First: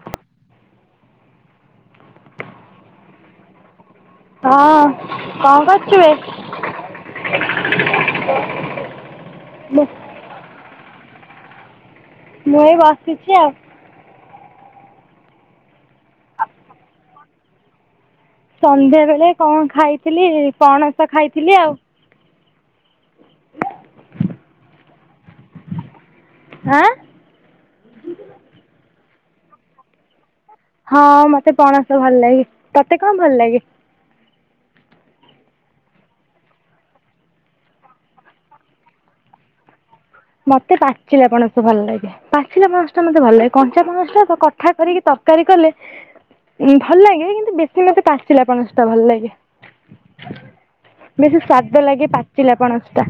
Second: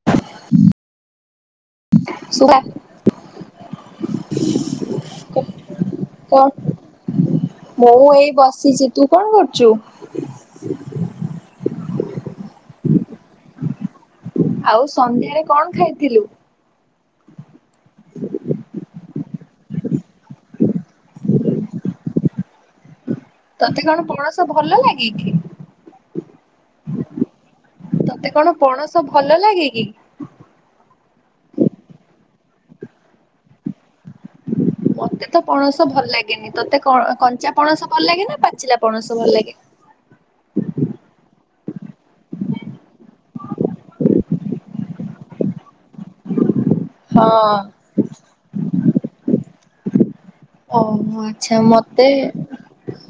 [inaudible] ସୁଆ। ହଁ କଣ କଣ କରୁଚୁ? ମୁଁ ଏଇ ବସିଛି ତୁ କଣ କରୁଛୁ? ମୁଁ ମୁଁ ଏଇ ବସିଛି ଆଉ। ଆଉ ସନ୍ଧ୍ୟାରେ କଣ ଖାଇଥିଲୁ? [inaudible] ସନ୍ଧ୍ୟାବେଳେ କଣ ଖାଇଥିଲି? ପଣସ ଖାଇଥିଲି ଆଉ। ତୋତେ କଣ ପଣସ ଭଲ ଲାଗ କିି? ଆଁ ତତେ କଣ ପଣସ ଭଲ ଲାଗେ କି? ହଁ ମୋତେ ପଣସ ଭଲ ଲାଗେ, ତୋତେ କଣ ଭଲ ଲାଗେ? ମତେ ତ ପଣସ ଭଲ ଲାଗେନି ତୋତେ କଣ କଞ୍ଚା ପଣସ ଭଲ ଲାଗେ ନା ପାଚିଲା ପଣସ ଭଲ ଲାଗେ। ମତେ ପାଚିଲା ପଣସ ଭଲ ଲାଗେ। ପାଚିଲା ପଣସ ଟା ମତେ ଭଲ ଲାଗେ, କଞ୍ଚା ପଣସ ଟା କଠା କରିକି ତରକାରୀ କଲେ ଉଁ ଭଲ ଲାଗେ କିନ୍ତୁ ହଁ ବେଶୀ ମତେ ପାଚିଲା ପଣସଟା ଭଲ ଲାଗେ। ଓହୋ ବେଶୀ ଆଚ୍ଛା ସ୍ଵାଦ ମତେ ଲାଗେ ପାଚିଲା ପଣସ ଟା।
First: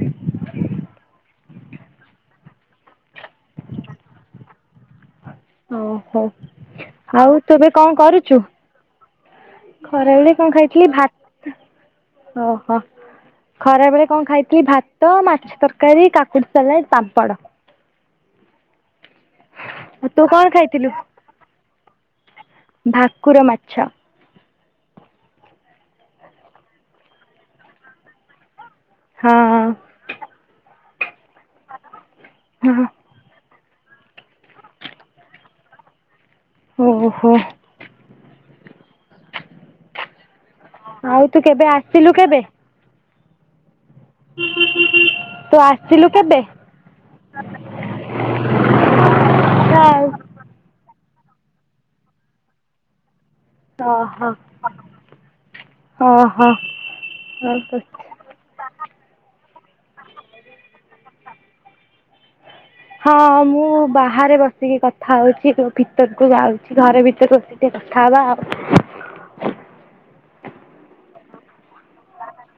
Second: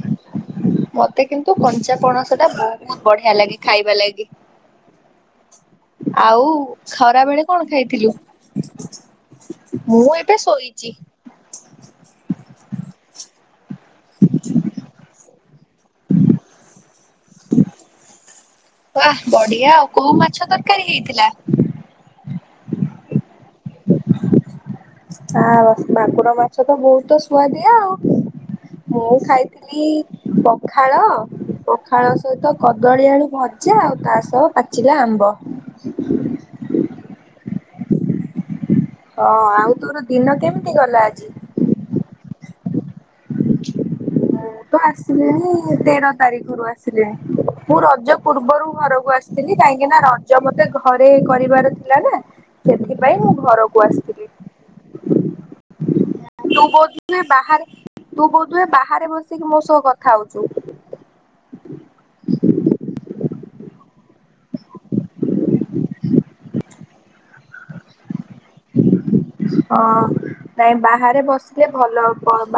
ମତେ କିନ୍ତୁ କଞ୍ଚା ପଣସ ଟା ବହୁତ ବଢିଆ ଲାଗେ ଖାଇବା ଲାଗି। ଓହୋ ଆଉ ଖରା ଆଉ ବେଳେ ତୁ ଏବେ କଣ ଖାଇଥିଲୁ? କରୁଛୁ? ମୁଁ ଖରା ବେଳେ ଏବେ କଣ ଖାଇଥିଲି ଶୋଇଛି। ଭା ଓହୋ ଖରା ବେଳେ କଣ ଖାଇଥିଲି ଭାତ ମାଛ ତର କାରି କାକୁଡି, ସାଲାଡ଼୍, ପାମ୍ପଡ଼। ୱା ବଢିଆ ଆଉ। ଆଉ କୋଉ ତୁ ମାଛ କଣ ତରକାରୀ ଖାଇଥିଲୁ? ହେଇଥିଲା? ଭାକୁର ମାଛ। ଆ ବାସ୍ ଭାକୁର ମାଛ ତ ବହୁତ ସୁଆଦିଆ ଆଉ। ମୁଁ ହଁ ଖାଇଥିଲି ପଖାଳ ପଖାଳ ସହିତ ହଁ। କଦଳୀ ଆଳୁ ଭ ଜା ଆଉ ତା ସହ ପାଚିଲା ଆମ୍ବ। [inaudible] ଓ ହୋ। ହଁ ଆଉ ତୋର ଦିନ କେମିତି? ଗଲା ଆଜି? ଆଉ ତୁ କେବେ ଆସିଲୁ କେବେ? ମୁଁ ତ ତୁ ଆସିଲିଣି ଆସିଲୁ ତେର କେବେ? ତାରିଖରୁୁ ଆସି ମୁଁ ରଜ ପୂର୍ବରୁ ଘରକୁ ଆସିଥିଲି କାହିଁକି ନା ଓହୋ ରଜ ମତେ ଘରେ କରିବାର। ଥିଲା ନା ସେଥିପାଇଁ ମୁଁ ଘରକୁ ଥିଲୁ ଓହୋ। ବଧୁ ବାହାରେ ତୁ କହୁଥୁଲୁ ଏ ବାହାରେ ବସିକି ମୋ ସହ କଥା ହଉଛୁ? ହଁ ମୁଁ ବାହାରେ ବସିକି କଥା ହଉଛି ଭିତରକୁ ଯାଉଛି ଘରେ ଭିତରେ ବସି‌। ଦେଖା ହେବା। ହଁ। ନାଇଁ ବାହାରେ ବସିଲେ ଭଲ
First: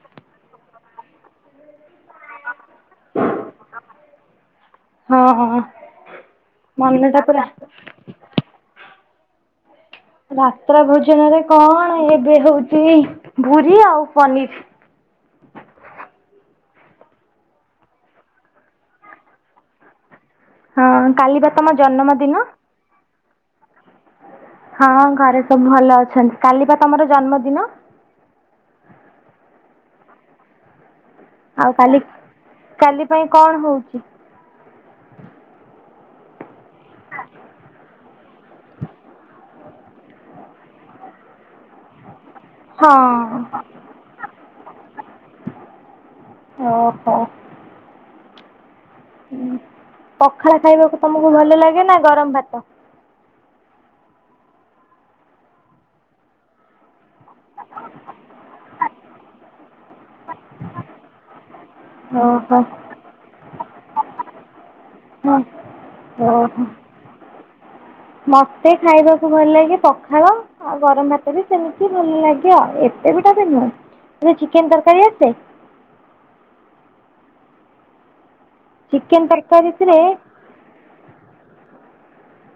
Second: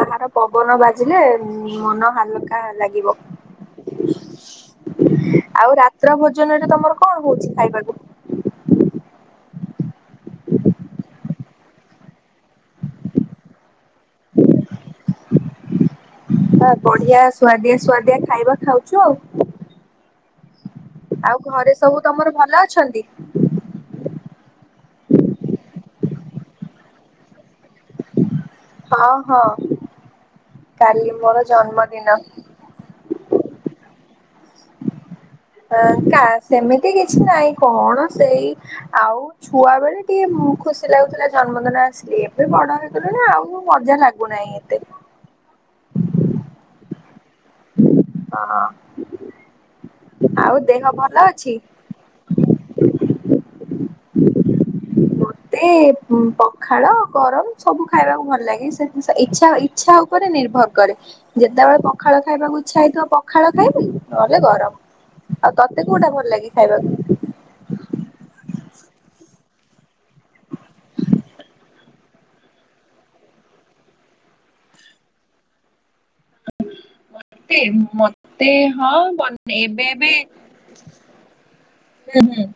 ବାହାର ପବନ ବାଜିଲେ ମନ ହାଲକା ଲାଗେ। ଥିବ ହଁ ହଁ ଆଉ ରାତ୍ର ଭୋଜନରେ ତମର ମନଟା କଣ ପୁରା ହଉଛି ଖାଇବାକୁ? ରାତ୍ର ଭୋଜନରେ କଣ ଏବେ ହଉଛି ପୂରି ଆଉ ପନିରୀ। ବଢିଆ ସୁଆଦିଆ ସୁଆଦିଆ ଖାଇବା ଖାଉଛୁ ଆଉ। ହଁ ଆଉ କାଲି ବା ତମ ଘରେ ସବୁ ତମର ଜନ୍ମଦିନ। ଭଲ ଅଛନ୍ତି? ହଁ ଘରେ ସବୁ ଭଲ ଅଛନ୍ତି କାଲି ବା ତମର ଜନ୍ମଦିନ? ହଁ ହଁ କାଲି ମୋର ଆଉ କାଲି ଜନ୍ମଦିନ। କାଲି ପାଇଁ କଣ ହଉଛି? ଅ କା ସେମିତି କିଛି ନାହିଁ କଣ। ସେଇ ଆଉ ଛୁଆ ବେଳେ ଟିକେ ଖୁସି ଲାଗୁଥିଲା ଜନ୍ମଦିନ ଆସିଲି। ଏବେ ବଡ ହେଇଗଲେ ନା ହଁ। ଆଉ ମଜା ଲାଗୁନାହିଁ ଏତେ। ଅ ହଁ। ନାଁ ହୁଁ ପଖାଳ ଖାଇବାକୁ ତମକୁ ଭଲ ଲାଗେ ନା ଗରମ ଭାତ? ମୋତେ ହୁଁ ପ ପଖାଳ ଗରମ ସବୁ ଖାଇବାକୁ ଭଲ ଲାଗେ ସେ। ଇଛା ଇଚ୍ଛା ଉପରେ ନିର୍ଭର କରେ ଯେତେବେଳେ ପଖାଳ ଓହୋ। ଖାଇବାକୁ ଇଚ୍ଛା ହେଇଥିବ ପ ପଖାଳ ଖାଇବି ନହେଲେ ଗରମ ହଁ। ଆଉ ତତେ କୋଉଟା ଭଲ ଲାଗେ ଓହୋ। ଖାଇବାକୁ? ମତେ ଖାଇବାକୁ ଭଲ ଲାଗେ ପଖାଳ ଆଉ ଗରମ ଭାତ ବି ସେମିତି। ଭଲ ଲାଗେ ଆଉ ଏତେ ବି ଟା ନୁହଁ ଚିକେନ ତରକାରୀ ଆସେ? ମତେ ମତେ ହଁ ଚିକେନ ମୋତେ ଏବେ ଏବେ ତରକାରୀଥିରେ ହୁଁ ହୁଁ।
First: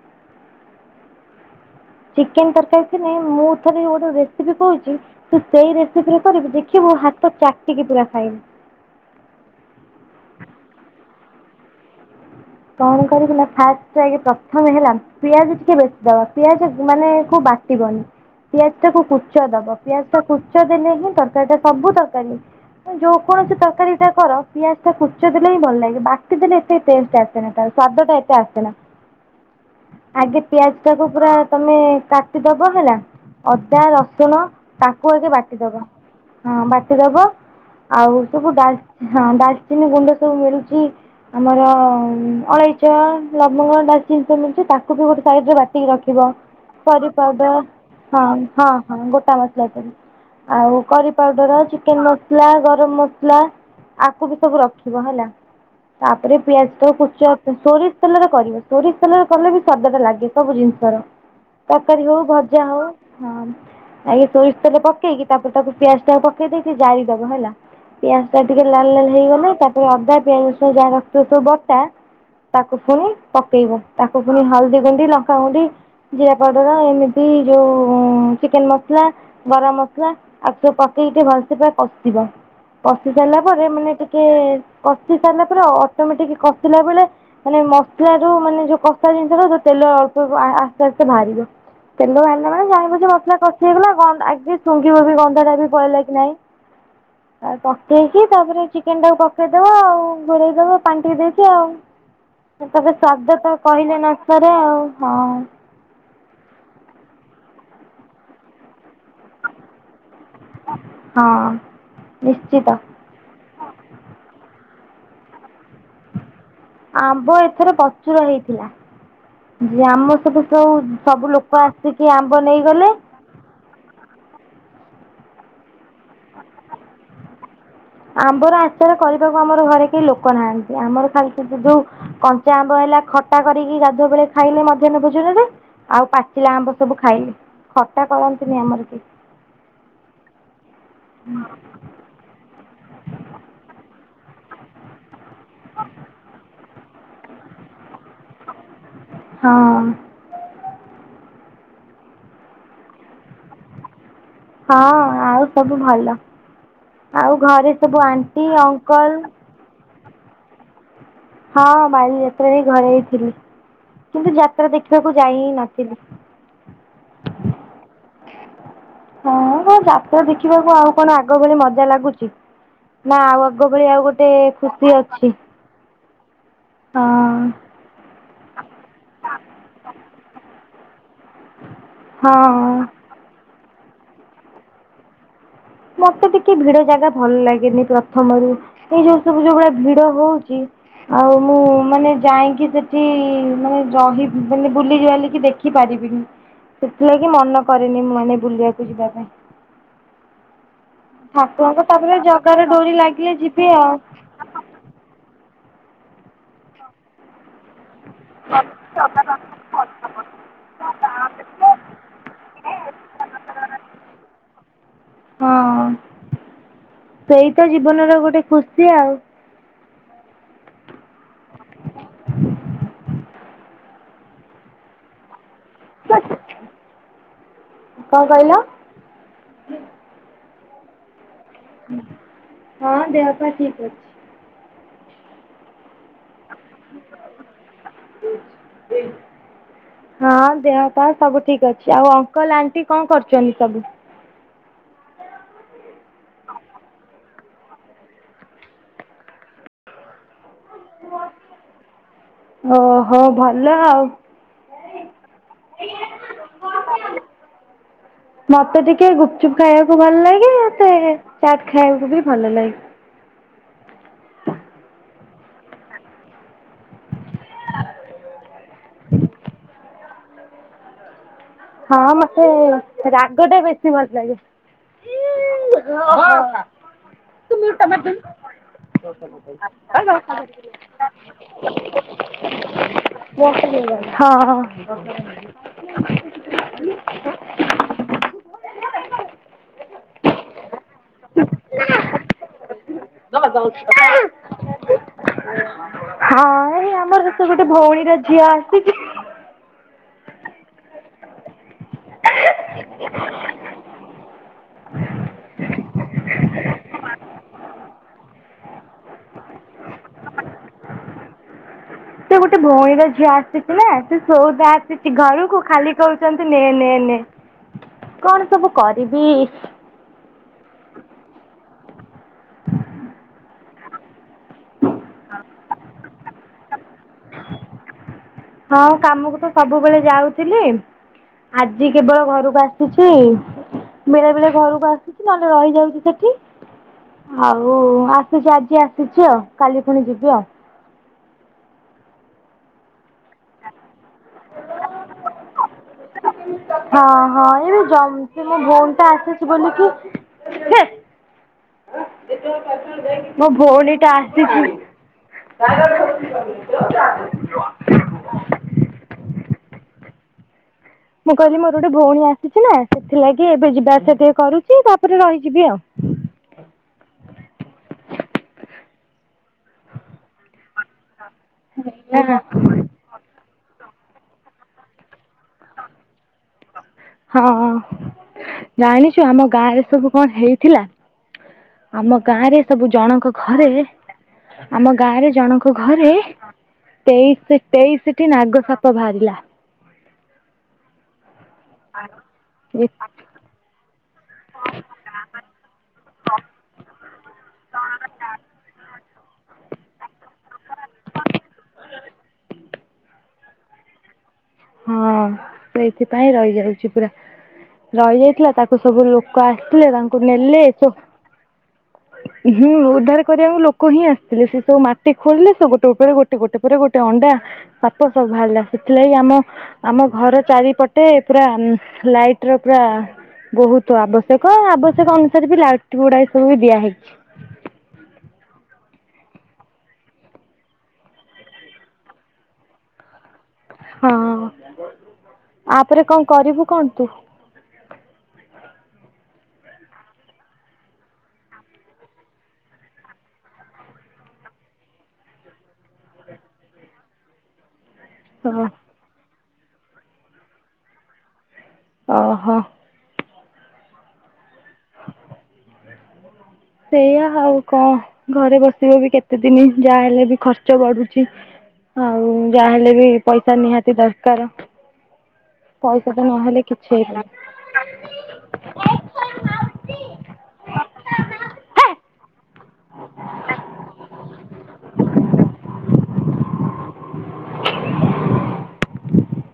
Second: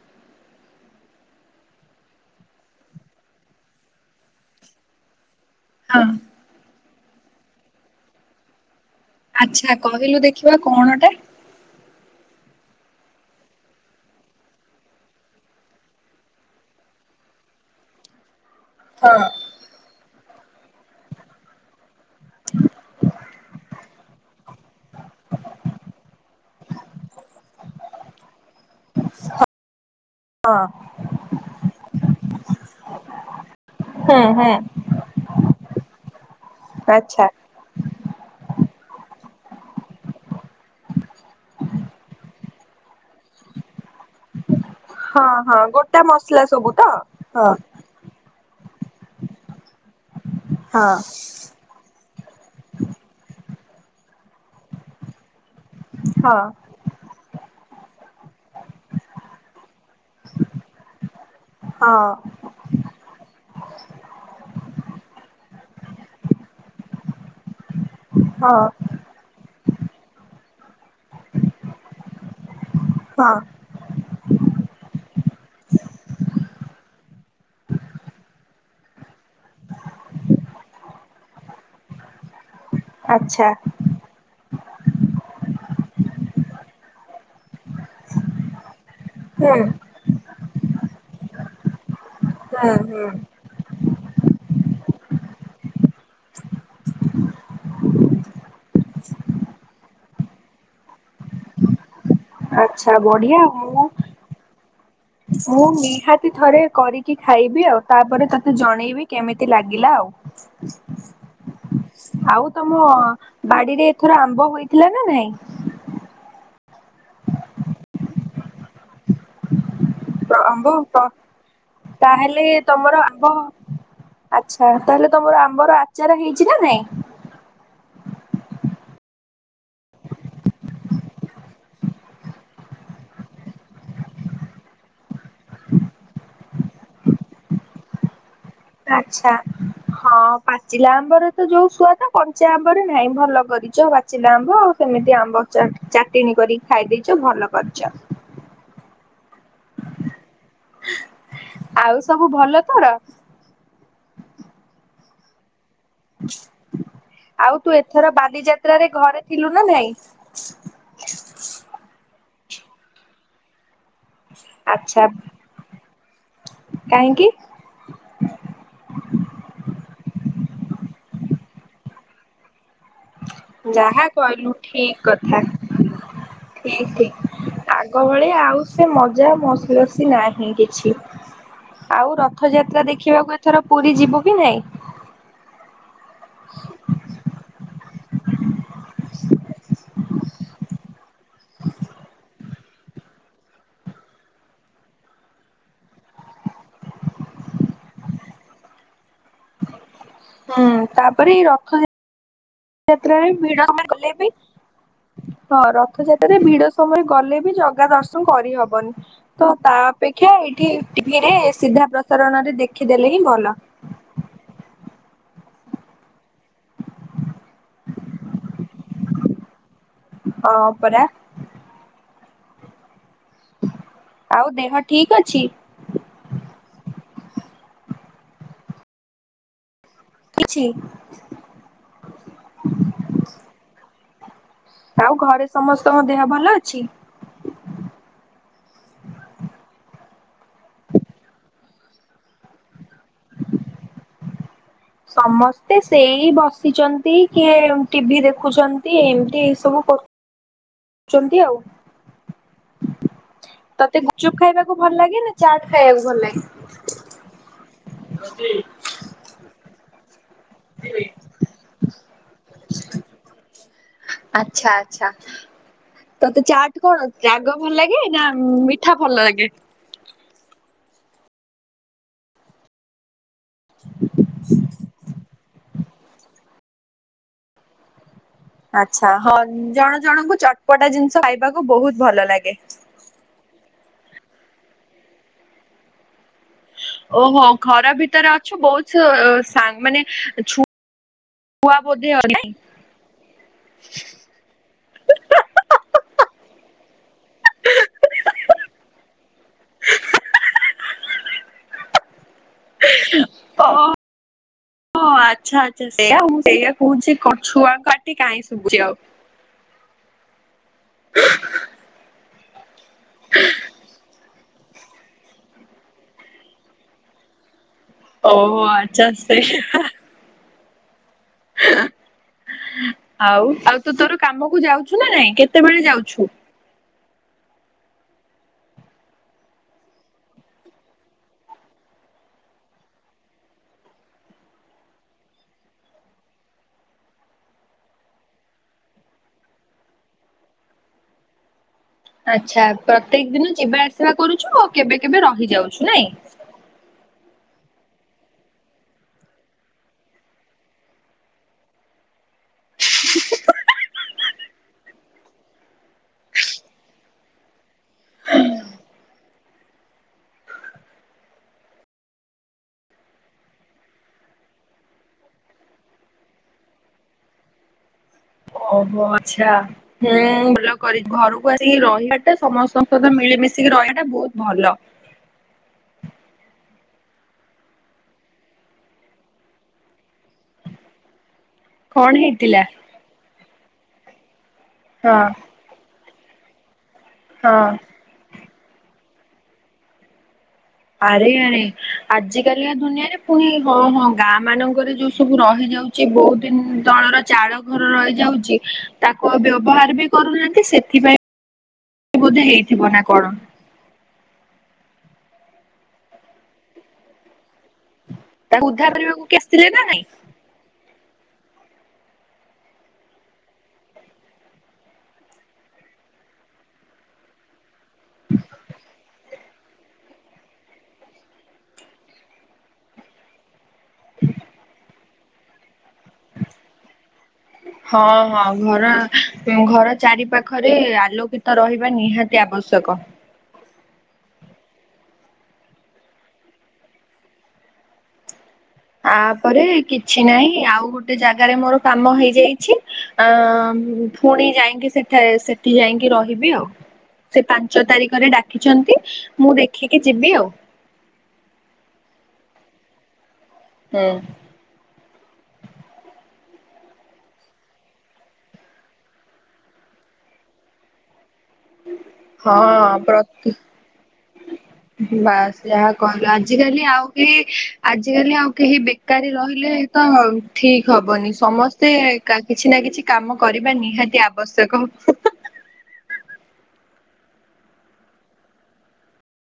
ଚିକେନ ତରକାରୀ ଥିଲେ ମୁଁ ଥରେ ଗୋଟେ ରେସିପି କହୁଛି ତୁ ସେଇ ହଁ ରେସିପିରେ କରିବି ଦେଖିବୁ ହାତ ଚାଟିକି ପୁରା ଖାଇବୁ। ଆଚ୍ଛା କହିଲୁ ଦେଖିବା କଣଟା? କଣ କରିବୁ ନା ଫାଷ୍ଟ ଆ ପ୍ରଥମେ ହେଲା ପିଆଜ ଟିକେ ବେଶି ଦବା ପିଆଜ ମାନେ ବା କଟିବନି ପିଆଜ ଟାକୁ ହଁ କୁଚ ଦବ ପିଆଜ ଟା କୁଚ ଦେଲେ ହିଁ ତରକାରୀ ଟା ସବୁ ତରକାରୀ। ଯ ଯେଉ କୌଣସି ତରକାର ଏଇଟା କର ପିଆଜ ଟା କୁଚ ଦେଲେ ହିଁ ଭଲ ଲାଗେ ବାକି ଦିନ ଏତେ ଟେଷ୍ଟ ଆସ। [inaudible] ସ୍ବାଦଟା ଏତେ ଆସେନା। ଆଗେ ହଁ ପିଆଜ ଟାକୁ ପୁରା ତମେ କାଟିଦବ ହେଲା। ଅଦା ହୁଁ ରସୁଣ ହୁଁ ତାକୁ ଆଗେ ବାଟିଦବ ହଁ ବାଟିଦବ। ଆଚ୍ଛା ଆଉ ସବୁ ଡାଲଁ ଡାଲଚିନି ଗୁଣ୍ଡ ସବୁ ମିଳୁଛି ଆମର ହଁ ଅଳେଇଚ ଲବଙ୍ଗ ଡାଳ ଚିନି ଜିନିଷ ମିଳୁଚି ତାକୁ କି ଗୋଟେ ହଁ ସାଇଡରେ ହଁ ବାଟିକି ଗୋଟା ରଖିବ ମସଲା ସବୁ ତ? କରି ହଁ ପାଉଡର ହଁ ହଁ ହଁ ଗୋଟା ମସଲାବ ଆଉ ହଁ କରି ପାଉଡର ଅଛି। ଚେ ମସଲା ଗରମ ମସଲା ଆକୁ ବି ସବୁ ରଖିବ ହେଲା ତାପରେ ହଁ ପିଆଜ ତଚ ସୋରିଷ ତେଲରେ କରିବ ସୋରିଷ ତଲରେ କଲେ ବି ସାଦଟା ଲାଗିବ। ସେ ସବୁ ଜିନିଷର ହଁ ତରକାରୀ ହଉ ଭଜା ହଉ ହଁ। ଆଗେ ସୋରିଷ ତେଲେ ପକେଇକି ତାପରେ ତାକୁ ପିଆଜ ଟା ପକେଇ ଦେଇକି ଜାଳିଦବ ହେଲା। ପିଆଜ ଟା ହଁ ଟିକେ ଲାଲ ଲାଲ ହେଇଗଲା ତାପରେ ଅଦା ପିଆଜ ଯାହା ରଖିବ ସବୁ ବଟା ତାକୁ ପୁଣି ହଁ ପକେଇବ ତାକୁ ପୁଣି ହଳଦୀ ଗୁଣ୍ଡି ଲଙ୍କା ଗୁଣ୍ଡି ଜିରା ପାଉଡର ଏମିତି ଯୋଉ ଚିକେନ ମସଲା ଗରମ ମସଲା ଆଉ ସବୁ ପକେଇକି ଭଲସେ ପୁରା କଷିବ କଷି ସାରିଲା ଆଚ୍ଛା ପରେ ମାନେ ଟିକେ କଷି ସାରିଲା ପରେ ଅଟୋମେଟିକ କଷିଲା ବେଳେ ମାନେ ମସଲା ରୁ ମାନେ ଯୋଉ କଷା ହୁଁ ଜିନିଷଟା ତେଲ ଅଳ୍ପ ଅଳ୍ପ ଆସ୍ତେ ଆସ୍ତେ ବାହାରିବ ତେଲ ଭାଲା ମାନେ ଜାଣିବୁ ହୁଁ ଯେ ମସଲା କଷି ହେଇଗଲା ଗ ଆଗେ ଶୁଙ୍ଘିବ ବି ଗନ୍ଧ ଟା ବି ବଳ ଲାଗି ନହିଁ। [inaudible] ତାପ ପକେଇଛି ତାପରେ ଚିକେନ ଟାକୁ ପକେଇଦବା ଆଉ ଘୋଡେଇଦବ ପାଣି ଟିକ ଦେଇଛି ଆଉ। ଆଛା ତାପରେ ବଢିଆ ସ୍ୱାଦ ତ ମୁଁ କହିଲେ ନ ସରେ ଆଉ ହଁ ମୁଁ ନିହାତି ଥରେ କରିକି ଖାଇବି ଆଉ ତାପରେ ତତେ ଜଣେଇବି କେମିତି ଲାଗିଲା ଆଉ। ହଁ ଆଉ ନିଶ୍ଚିତ ତମଅ ବାଡିରେ ଏଥର ଆମ୍ବ ହୋଇଥିଲା ନା ନାଇଁ? ଆମ୍ବ ଏଥର ପ୍ରଚୁର ହେଇଥିଲା। ଜାଆମ ସତୁ ସବୁ ଆମ୍ବ ସବୁ ଲୋକ ଆସିକି ଆମ୍ବ ନେଇଗଲେ ହଁ ଆଛା ତାହେଲେ ତମର ଆମ୍ବର ଆଚାର ହେଇଛି ନା ନାଇଁ? ଆମ୍ବର ଆଚାର କରିବାକୁ ଆମର ଘରେ କେହି ଲୋକ ନାହାନ୍ତି ଆମର ଖାଲି ଯୋଉ କଞ୍ଚା ଆମ୍ବ ହେଲା ଖଟା କରିକି ଗାଧୁଆ ବେଳେ ଖାଇଲେ ମଧ୍ୟାହ୍ନ ଭୋଜନ ରେ ଆଉ ପାଚିଲା ଆମ୍ବ ସବୁ ଖାଇଲେ ଖଟା କରନ୍ତିନି ଆମର କେଇ। ଆଚ୍ଛା। ହଁ ପାଚିଲା ଆମ୍ବର ତ ଯୋଉ ଶୁଆଦ କ ଞ୍ଚା ଆମ୍ବରେ ନାଇଁ ଭଲ କରିଛ ପାଚିଲା ଆମ୍ବ ଆଉ ସେମିତି ଆମ୍ବ ଚାଟଣୀ କରି ଖାଇ ଦେଇେଛ ଭଲ କରିଛ। ହଁ। ଆଉ ସବୁ ଭଲ ତର? ହଁ ଆଉ ସବୁ ଭଲ ଆଉ ତୁ ଘରେ ସବୁ ଏଥର ଆଣ୍ଟି ବାଲିଯାତ୍ରାରେ ଅଙ୍କଲ ଘରେ ଥିଲୁ ନା ନାଇଁ ହଁ ବାଲିଯାତ୍ରା ରେ ଘରେ ହ ଥିଲି। କିନ୍ତୁ ଯାତ୍ରା ଆଚ୍ଛା ଦେଖିବାକୁ ଯାଇ ହି କାହିଁକି? ନଥିଲି। ହଁ ଯାତ୍ରା ଦେଖିବାକୁ ଆଉ କଣ ଆଗ ଭଳି ମଜା ଲାଗୁଛି। ନା ଆଉ ଆଗ ଭଳି ଆଉ ଯାହା ଗୋଟେ କହିଲୁ ଖୁସି ଠିକ ଅଛି। [inaudible] ଠିକ ହଁ ଠିକ ଆଗ ଭଳିଆ ଆଉ ସେ ମଜା ମସି ବସି ନାହିଁ କିଛି। [unintelligible] ଆଉ ହଁ ରଥଯାତ୍ରା ଦେଖିବାକୁ ଏଥର ପୁରୀ ଯିବୁ କି ନାଇଁ? ମତେ ଟିକେ ଭିଡ ଜାଗା ଭଲ ଲାଗେନି ପ୍ରଥମରୁ ଏଇ ଯୋଉ ସବୁ ଯୋଉ ଭଳିଆ ଭିଡ ହଉଛି। ଆଉ ମୁଁ ମାନେ ଯାଇକି ସେଠି ମାନେ ରହି ମାନେ ବୁଲିବାଲିକି ଦେଖି ଦେଖ ପାରିବିନି ସେଥିଲାଗି ମନ କରେନି ମୁଁ ମାନେ ବୁଲିବାକୁ ଯିବା ପାଇଁ। ହୁଁ ତା ଠାକୁରଙ୍କ ତାପରେ ଜଗାର ଡୋରି ଲାଗିଲେ ଭିଡ ଯିବି ସମୟ ଆଉ। ଗଲେ ବି ହଁ ରଥଯାତ୍ରାରେ ଭିଡ ସମୟରେ ଗଲେ ବି ଜଗା ଦର୍ଶନ କରିହବନି ତ ତା ଅପେକ୍ଷା ଏଇଠି ଟିଭିରେ ସିଧା ପ୍ରସାରଣ ରେ ଦେଖିଦେଲେ ହିଁ ଭଲ। ହଁ। ସେଇ ତ ଜୀବନର ଗୋଟେ ଖୁସି ଆଉ। ହଁ ପରା। ଆଉ ଦେହ ଠିକ ଅଛି? ସେ, କଣ କହିଲ? କିଛି ହଁ ଦେହ ପା ଠିକ ଅଛି। ଆଉ ଘରେ ସମସ୍ତଙ୍କ ଦେହ ଭଲ ଅଛି? [unintelligible] ହଁ ଦେହ ପା ସବୁ ଠିକ୍ ଅଛି, ଆଉ ଅଙ୍କଲ୍, ଆଣ୍ଟି କଣ କରୁଚନ୍ତି ସବୁ? ସମସ୍ତେ ସେଇ ବସିଛନ୍ତି, କିଏ ଟିଭି ଦେଖୁଛନ୍ତି ଏମତି ଏଇ ସବୁ କର ଚନ୍ତି ଆଉ। ଓହୋ ଭଲ ତୋତେ ଆଉ। ଗୁଚୁପ ଖାଇବାକୁ ଭଲ ଲାଗେ ନା ଚାଟ୍ ଖାଇବାକୁ ଭଲ ଲାଗେ? [inaudible] ମୋତେ ଟିକେ ଗୁପଚୁପ୍ ଖାଇବାକୁ ଭଲ ଲାଗେ ତରେ ଚାଟ୍ ଖାଇବାକୁ ବି ଭଲ ଲାଗେ। ଆଚ୍ଛା ଆଚ୍ଛା, ତୋତେ ଚାଟ୍ ତୁ କଣ ରାଗ ଭଲ ଲାଗେ ନା ମିଠା ଭଲ ଲାଗେ? ହଁ, ମୋତେ ରାଗ ଟା ବେଶୀ ଭଲ ଲାଗେ। ତୁ ମ୍ୟିଉଟ୍ ଟା ମାରଦଉନୁ। ଆଚ୍ଛା ହଁ ଜଣ ଜଣଙ୍କୁ ଚଟପଟା ଜିନିଷ ଖାଇବାକୁ ବହୁତ ଭଲ ଲାଗେ। ହଁ। ଓହୋ, ଘର ଭିତରେ ଅଛୁ, ବହୁତ ସୋ ଅ, ସାଙ୍ଗ ମାନେ ଛୁ ଛୁଆ ବୋଧେ [inaudible] [unintelligible] ହଁ, ଏ ଆମର ସେ ଗୋଟେ ଭଉଣୀର ଝିଅ ଆସିଚି। ଓ ହଁ ଆଚ୍ଛା ଆ ସେଇଆ ମୁଁ ସେଇଆ କହୁଛି କ ଛୁଆ ପାଟି କାହିଁ ଶୁଭୁଛି ଆଉ। ସେ ଗୋଟେ ଭଉଣୀର ଝିଅ ଆସିଥିଲା ସେ ସଉଦା ଆସିଛି ଘରକୁ ଖାଲି କହୁଛନ୍ତି ନେ, ନେ, ନେ। କଣ ଓହୋ ସବୁ ଆଚ୍ଛା କରିବି। ସେ ଆଉ, ଆଉ ତୁ ତୋର କାମକୁ ଯାଉଛୁ ନା ନାଇଁ କେତେବେଳେ ଯାଉଛୁ? ହଁ, କାମକୁ ତ ସବୁବେଳେ ଯାଉଥିଲି। ଆଜି କେବଳ ଘରକୁ ଆସିଛି। ବେଳେ ବେଳେ ଘରକୁ ଆସୁଛି, ନହେଲେ ରହିଯାଉଛି ସେଠି। ଆଉ ଆସୁଛି ଆଜି ଆସିଛି ଆଉ, କାଲି ପୁଣି ଯିବି ଆଉ। ଆଚ୍ଛା ପ୍ରତ୍ୟେକ ଦିନ ଯିବା ଆସିବା କରୁଛୁ, ଆଉ କେବେ କେବେ ରହିଯାଉଛୁ ନାଇଁ? ହଁ, ହଁ ଏବେ ଜମଛି ମୋ ଭଉଣୀ ଟା ଆସିଛି ବୋଲିକି ହେ ମୋ ଭଉଣୀ ଟା ଆସିଛି। ମୁଁ କହିଲି ମୋର ଗୋଟେ ଭଉଣୀ ଆସିଛି ନା ସେଥିଲାଗି ଏବେ ଯିବା ଆସିବା ଟିକେ କରୁଛି ତାପରେ ରହିଯିବି ଆଉ। [inaudible] ଓହୋ, ଆଚ୍ଛା ହେଁ ଭଲ କରିି ଘରକୁ ଆସିକି ରହିବାଟା ସମସ୍ତ ସହିତ ମିଳିମିଶିକି ରହିବାଟା ବହୁତ ଭଲ। ହଁ, ଜାଣିଛୁ ଆମ ଗାଁ ରେ ସବୁ କଣ ହେଇଥିଲା? କଣ ଆମ ଗାଁ ରେ ହେଇଥିଲା? ସବୁ ଜଣଙ୍କ ଘରେ, ଆମ ହଁ ଗାଁରେ ଜଣଙ୍କ ଘରେ ତେଇଶି ହଁ ତେଇଶି ଟି ନାଗ ସାପ ବାହାରିଲା। ଆରେ ଆରେ ଆଜିିକାଲିଆ ଦୁନିଆରେ ପୁଣି ହଁ ହଁ ଗାଁ ମାନଙ୍କରେ ଯୋଉ ସବୁ ରହିଯାଉଛି ବହୁଦିନ ତଳର ଚାଳ ଘର ରହିଯାଉଛି ତାକୁ ବ୍ୟବହାର ବି କରୁନାହାନ୍ତି ସେଥିପାଇଁ ହ [inaudible] ବୋଧେ ହେଇଥିବ ନା କଣ। ହଁ, ସେଇଥିପାଇଁ ରହିଯାଉଛି ପୁରା। ରହିଯାଇଥିଲା ତାକୁ ଉଦ୍ଧାର ସବୁ କରିବାକୁ କିଏ ଲୋକ ନା ଆସିଥିଲେ ନାଇଁ? ତାଙ୍କୁ ନେଲେ ଚ ହୁଁ ଉଦ୍ଧାର କରିବାକୁ ଲୋକ ହିଁ ଆସିଥିଲେ ସେ ସବୁ ମାଟି ଖୋଳିଲେ ସ ଗୋଟେ ଉପରେ ଗୋଟେ ଗୋଟେ ପରେ ଗୋଟେ ଅଣ୍ଡା ସାପ ସବୁ ବାହାରିଲା ସେଥିଲାଗି ଆମ ଆମ ଘର ଚାରିପଟେ ପୁରା ଲାଇଟ ର ପୁରା ବହୁତ ଆବଶ୍ୟକ, ଆବଶ୍ୟକ ଅନୁସାରେ ବି ଲାଇଟ୍ ଗୁଡିଏ ସବୁ ବି ଦିଆହଇଛି। ହଁ ହଁ ଘର ଘର ଚାରି ପାାଖରେ ଆଲୋକିତ ରହିବା ନିହାତି ଆବଶ୍ୟକ। ହଁ ଆପରେ କଣ କରିବୁ କଣ ତୁ? ଆପରେ କିଛି ନାହିଁ ଆଉ ଗୋଟେ ଜାଗାରେ ମୋର କାମ ହେଇଯାଇଛି। ଅ ଫୁଣି ଯାଇକି ସେଠାରେ ସେଠି ଯାଇକି ରହିବି ଆଉ। ହଁ [inaudible] ସେ ପାଞ୍ଚ ତାରିଖରେ ଡାକିଛନ୍ତି ମୁଁ ଦେଖିକି ଯିବି ଆଉ। ଅହ। ହୁଁ। ସେଇଆା ଆଉ କଁ ଘରେ ବସିବ ବି କେତେ ଦିନି ଯାହା ହେଲେ ବି ଖର୍ଚ୍ଚ ବଢୁଚି। ଆଉ ହଁ ଯାହେଲେ ବି ପ୍ରତି ପଇସା ନିହାତି ଦରକାର। ବାସ୍ ଯାହା ପଇସା ତ କହିଲ ନହେଲେ ଆଜିକାଲି କିଛି ଆଉ ହେଇପାରୁନି। କେହି ଆଜିକାଲି ଆଉ କେହି ବେକାରୀ ରହିଲେ ତ ଠିକ ହବନି ସମସ୍ତେ କା କିଛି ନା କିଛି କାମ କରିବା ନିହାତି ଆବଶ୍ୟକ। [inaudible]